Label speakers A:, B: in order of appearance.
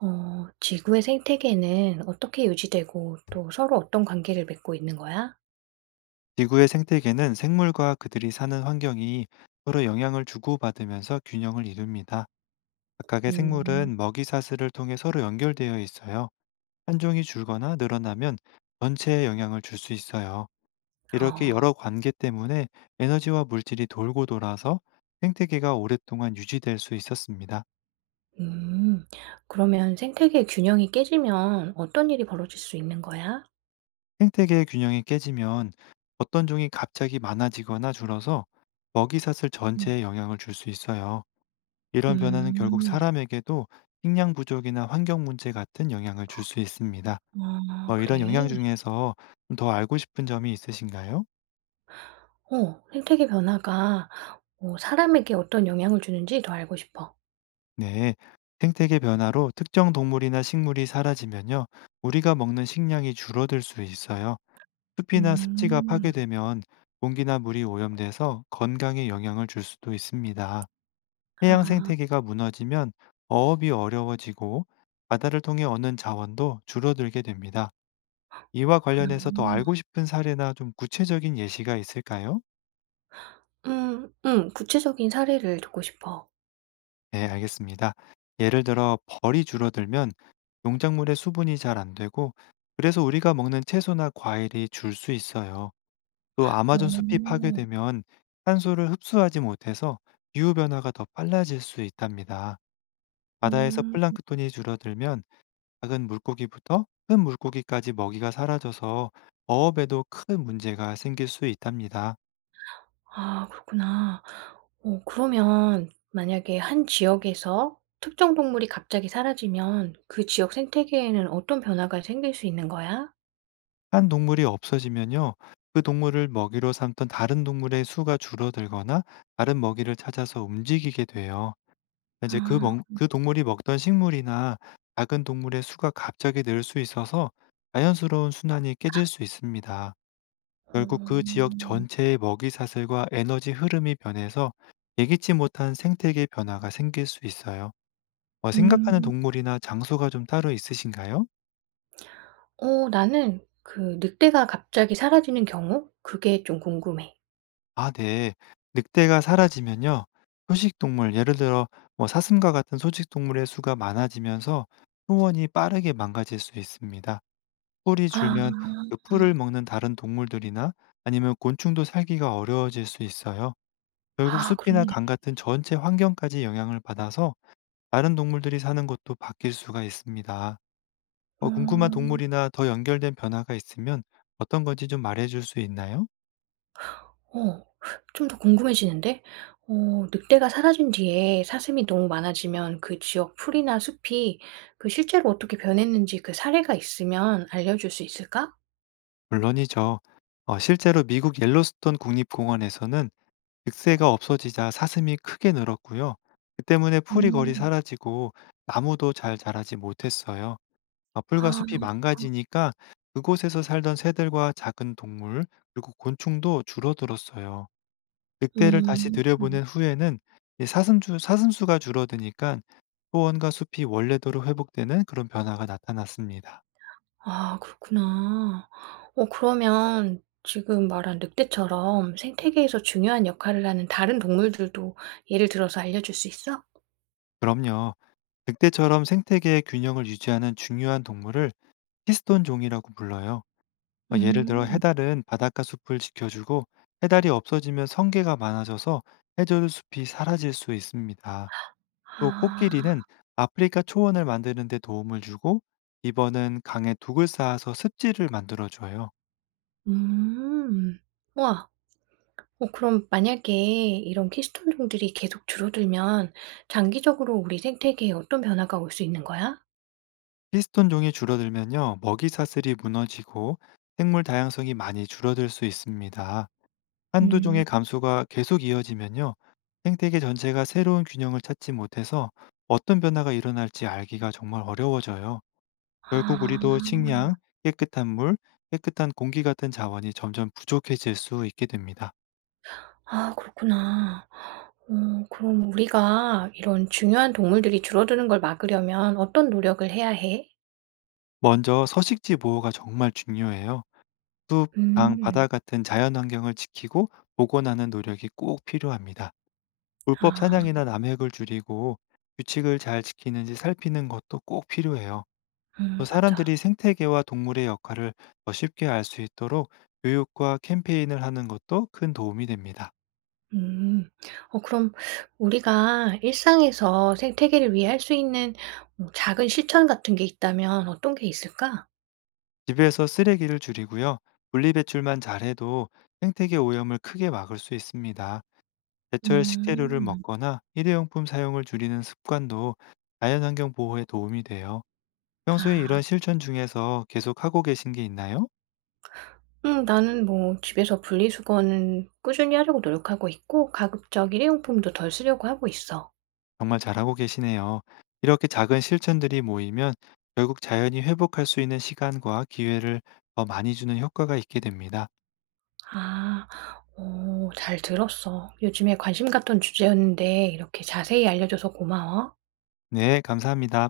A: 어, 지구의 생태계는 어떻게 유지되고 또 서로 어떤 관계를 맺고 있는 거야?
B: 지구의 생태계는 생물과 그들이 사는 환경이 서로 영향을 주고받으면서 균형을 이룹니다. 각각의
A: 음,
B: 생물은 먹이 사슬을 통해 서로 연결되어 있어요. 한 종이 줄거나 늘어나면 전체에 영향을 줄 수 있어요. 이렇게
A: 어,
B: 여러 관계 때문에 에너지와 물질이 돌고 돌아서 생태계가 오랫동안 유지될 수 있었습니다.
A: 음. 그러면 생태계 균형이 깨지면 어떤 일이 벌어질 수 있는 거야?
B: 생태계의 균형이 깨지면 어떤 종이 갑자기 많아지거나 줄어서 먹이 사슬
A: 음,
B: 전체에 영향을 줄 수 있어요. 이런 변화는 결국
A: 음.
B: 사람에게도 식량 부족이나 환경 문제 같은 영향을 줄 수 있습니다.
A: 아,
B: 뭐 이런 영향
A: 그래.
B: 중에서 좀 더 알고 싶은 점이 있으신가요?
A: 어, 생태계 변화가 어, 사람에게 어떤 영향을 주는지 더 알고 싶어.
B: 네. 생태계 변화로 특정 동물이나 식물이 사라지면요. 우리가 먹는 식량이 줄어들 수 있어요. 숲이나 습지가
A: 음,
B: 파괴되면 공기나 물이 오염돼서 건강에 영향을 줄 수도 있습니다. 해양
A: 아,
B: 생태계가 무너지면 어업이 어려워지고 바다를 통해 얻는 자원도 줄어들게 됩니다. 이와
A: 그렇구나.
B: 관련해서 더 알고 싶은 사례나 좀 구체적인 예시가 있을까요?
A: 구체적인 사례를 듣고 싶어.
B: 네, 알겠습니다. 예를 들어 벌이 줄어들면 농작물의 수분이 잘 안 되고, 그래서 우리가 먹는 채소나 과일이 줄 수 있어요. 또 아마존 숲이
A: 어,
B: 파괴되면 탄소를 흡수하지 못해서 기후 변화가 더 빨라질 수 있답니다. 바다에서
A: 음.
B: 플랑크톤이 줄어들면 작은 물고기부터 큰 물고기까지 먹이가 사라져서 어업에도 큰 문제가 생길 수 있답니다.
A: 아, 그렇구나. 어, 그러면 만약에 한 지역에서 특정 동물이 갑자기 사라지면 그 지역 생태계에는 어떤 변화가 생길 수 있는 거야?
B: 한 동물이 없어지면요. 그 동물을 먹이로 삼던 다른 동물의 수가 줄어들거나 다른 먹이를 찾아서 움직이게 돼요. 이제 그
A: 아.
B: 먹 그 동물이 먹던 식물이나 작은 동물의 수가 갑자기 늘 수 있어서 자연스러운 순환이 깨질 수 있습니다. 결국 그
A: 어.
B: 지역 전체의 먹이 사슬과 에너지 흐름이 변해서 예기치 못한 생태계 변화가 생길 수 있어요. 어, 생각하는
A: 음.
B: 동물이나 장소가 좀 따로 있으신가요?
A: 어, 나는 그 늑대가 갑자기 사라지는 경우? 그게 좀 궁금해.
B: 아, 네. 늑대가 사라지면요. 초식 동물, 예를 들어 뭐 사슴과 같은 소식 동물의 수가 많아지면서 초원이 빠르게 망가질 수 있습니다. 풀이
A: 아.
B: 줄면 그 풀을 먹는 다른 동물들이나 아니면 곤충도 살기가 어려워질 수 있어요. 결국
A: 아,
B: 숲이나
A: 그러네.
B: 강 같은 전체 환경까지 영향을 받아서 다른 동물들이 사는 곳도 바뀔 수가 있습니다. 어, 궁금한
A: 음.
B: 동물이나 더 연결된 변화가 있으면 어떤 건지 좀 말해 줄 수 있나요?
A: 어. 좀 더 궁금해지는데? 어, 늑대가 사라진 뒤에 사슴이 너무 많아지면 그 지역 풀이나 숲이 그 실제로 어떻게 변했는지 그 사례가 있으면 알려줄 수 있을까?
B: 물론이죠. 실제로 미국 옐로스톤 국립공원에서는 늑새가 없어지자 사슴이 크게 늘었고요. 그 때문에 풀이 거리
A: 음.
B: 사라지고 나무도 잘 자라지 못했어요. 아, 풀과
A: 아.
B: 숲이 망가지니까 그곳에서 살던 새들과 작은 동물 그리고 곤충도 줄어들었어요. 늑대를 다시
A: 음. 음.
B: 들여보낸 후에는 사슴수가 줄어드니까 소원과 숲이 원래대로 회복되는 그런 변화가 나타났습니다.
A: 아, 그렇구나. 어, 그러면 지금 말한 늑대처럼 생태계에서 중요한 역할을 하는 다른 동물들도 예를 들어서 알려줄 수 있어?
B: 그럼요. 늑대처럼 생태계의 균형을 유지하는 중요한 동물을 히스톤 종이라고 불러요. 예를 들어
A: 음.
B: 해달은 바닷가 숲을 지켜주고, 해달이 없어지면 성게가 많아져서 해저류 숲이 사라질 수 있습니다. 또
A: 아.
B: 코끼리는 아프리카 초원을 만드는 데 도움을 주고, 이버는 강에 둑을 쌓아서 습지를 만들어줘요.
A: 음. 우와. 어, 그럼 만약에 이런 키스톤 종들이 계속 줄어들면 장기적으로 우리 생태계에 어떤 변화가 올 수 있는 거야?
B: 히스톤 종이 줄어들면요, 먹이 사슬이 무너지고 생물 다양성이 많이 줄어들 수 있습니다. 한두
A: 음.
B: 종의 감소가 계속 이어지면요. 생태계 전체가 새로운 균형을 찾지 못해서 어떤 변화가 일어날지 알기가 정말 어려워져요. 결국
A: 아.
B: 우리도 식량, 깨끗한 물, 깨끗한 공기 같은 자원이 점점 부족해질 수 있게 됩니다.
A: 아, 그렇구나. 어, 그럼 우리가 이런 중요한 동물들이 줄어드는 걸 막으려면 어떤 노력을 해야 해?
B: 먼저 서식지 보호가 정말 중요해요. 숲, 강,
A: 음.
B: 바다 같은 자연 환경을 지키고 복원하는 노력이 꼭 필요합니다. 불법
A: 아,
B: 사냥이나 남획을 줄이고 규칙을 잘 지키는지 살피는 것도 꼭 필요해요. 또
A: 음, 맞아.
B: 사람들이 생태계와 동물의 역할을 더 쉽게 알 수 있도록 교육과 캠페인을 하는 것도 큰 도움이 됩니다.
A: 음. 어, 그럼 우리가 일상에서 생태계를 위해 할 수 있는 뭐 작은 실천 같은 게 있다면 어떤 게 있을까?
B: 집에서 쓰레기를 줄이고요. 분리배출만 잘해도 생태계 오염을 크게 막을 수 있습니다. 제철 식재료를
A: 음.
B: 먹거나 일회용품 사용을 줄이는 습관도 자연환경 보호에 도움이 돼요. 평소에
A: 아.
B: 이런 실천 중에서 계속 하고 계신 게 있나요?
A: 음, 나는 뭐 집에서 분리수거는 꾸준히 하려고 노력하고 있고 가급적 일회용품도 덜 쓰려고 하고 있어.
B: 정말 잘하고 계시네요. 이렇게 작은 실천들이 모이면 결국 자연히 회복할 수 있는 시간과 기회를 더 많이 주는 효과가 있게 됩니다.
A: 아. 오, 잘 들었어. 요즘에 관심 갔던 주제였는데 이렇게 자세히 알려줘서 고마워.
B: 네, 감사합니다.